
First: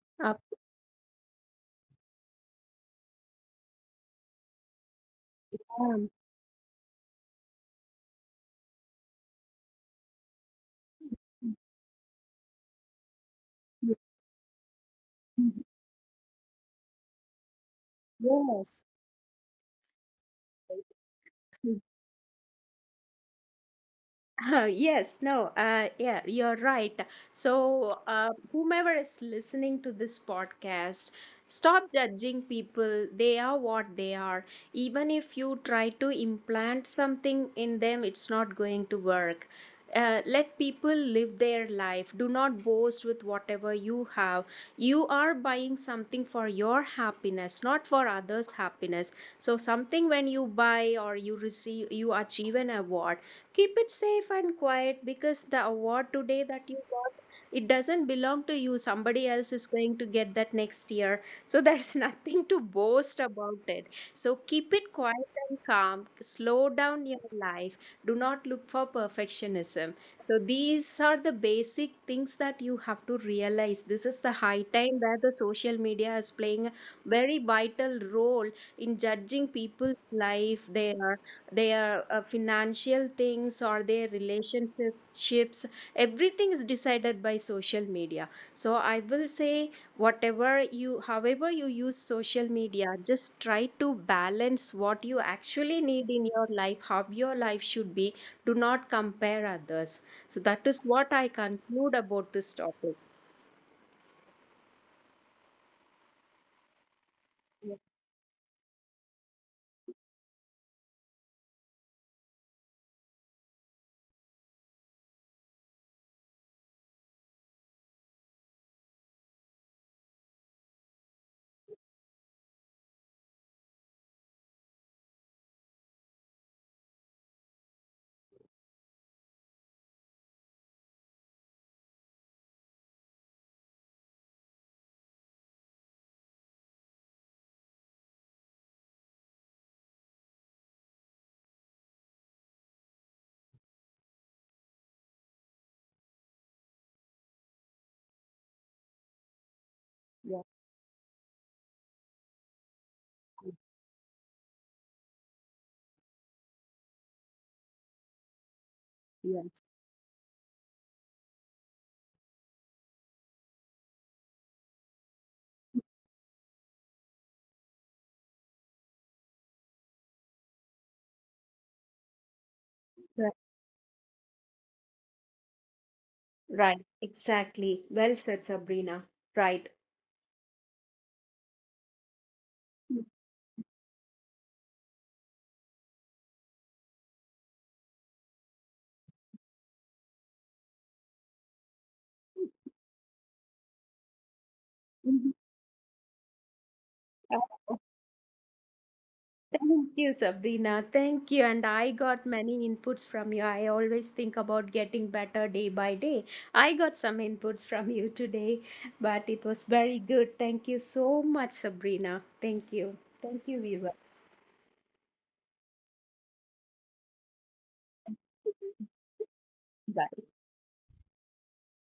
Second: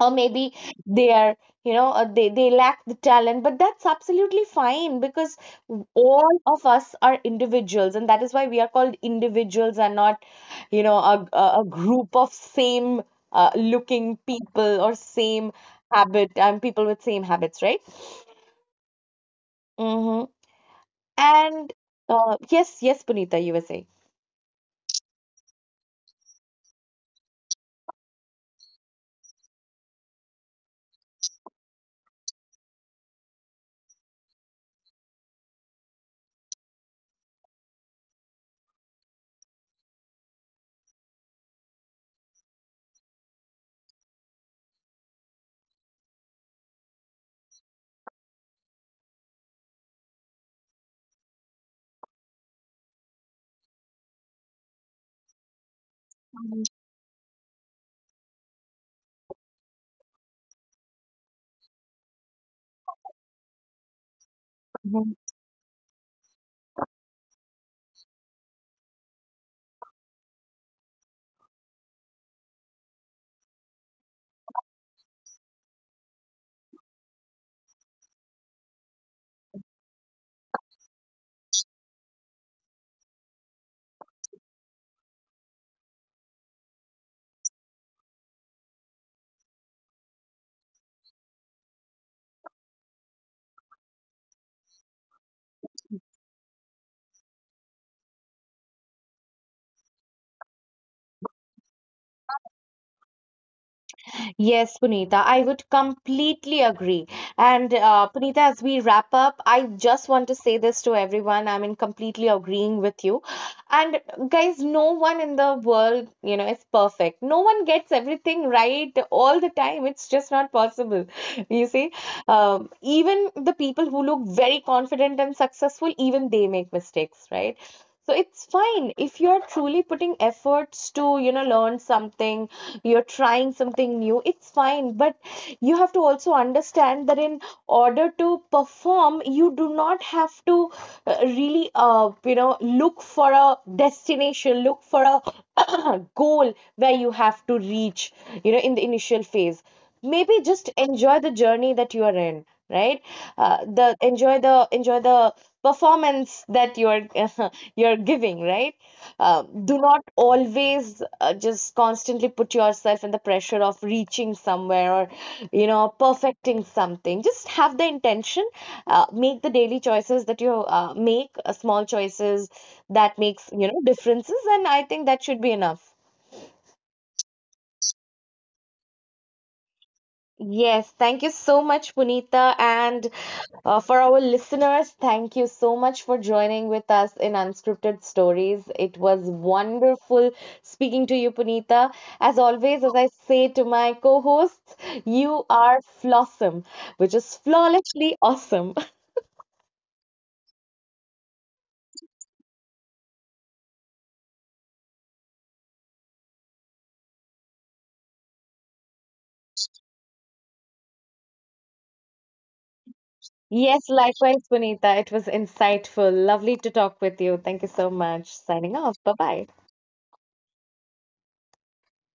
S1: or
S2: up.
S1: maybe they are, you know, they lack the talent. But that's absolutely fine, because
S2: um,
S1: all of us are individuals, and that is why we are called individuals, and not, you know, a group of same looking people, or same habit and people with same habits, right?
S2: yes.
S1: Mm-hmm. And yes, Punita, you were saying.
S2: Yes, no, yeah, you're right. So, whomever is listening to this podcast, stop judging people. They are what they are. Even if you try to implant something in them, it's not going to work. Let people live their life. Do not boast with whatever you have. You are buying something for your happiness, not for others' happiness. So, something when you buy or you receive, you achieve an award, keep it safe and quiet. Because the award today that you got, it doesn't belong to you. Somebody else is going to get that next year, so there's <laughs> nothing to boast about it. So keep it quiet and calm, slow down your life. Do not look for perfectionism. So these are the basic things that you have to realize. This is the high time where the social media is playing a very vital role in judging people's life, their financial things or their relationships. Everything is decided by social media. So I will say, whatever you, however you use social media, just try to balance what you actually need in your life, how your life should be. Do not compare others. So that is what I conclude about this topic.
S1: Yes, Punita, I would completely agree. And Punita, as we wrap up, I just want to say this to everyone. I'm in completely agreeing with you. And guys, no one in the world, you know, is perfect. No one gets everything right all the time. It's just not possible. <laughs> You see, even the people who look very confident and successful, even they make mistakes, right? So it's fine if you're truly putting efforts to, you know, learn something, you're trying something new. It's fine, but you have to also understand that, in order to perform, you do not have to, really, you know, look for a destination, look for a <clears throat> goal where you have to reach. You know, in the initial phase, maybe
S2: Yes,
S1: just enjoy the journey that you are in, right? The enjoy the Enjoy the performance that you are <laughs> you're giving, right?
S2: yeah,
S1: uh,
S2: yes.
S1: do not always, just constantly put yourself in the pressure of reaching somewhere, or, you know, perfecting something. Just have the intention, make the daily choices that you, make small choices, that
S2: Right.
S1: makes, you know, differences. And I think that should be enough.
S2: Right, exactly, well said, Sabrina. Right.
S1: Yes, thank you so much, Punita. And for our listeners, thank you so much for joining with us in Unscripted Stories. It was wonderful speaking to you, Punita. As
S2: <laughs>
S1: always, as I say to my co hosts,
S2: Mhm.
S1: you are flossom, which is flawlessly awesome. <laughs>
S2: Thank you, Sabrina. Thank you. And I got many inputs from you. I always think about getting better day by day. I got some inputs from you today, but it was very good. Thank you so much, Sabrina. Thank you. Thank you,
S1: Yes,
S2: Viva.
S1: likewise, Punita. It was insightful. Lovely to talk with you. Thank you so much. Signing off. Bye bye.
S2: Bye.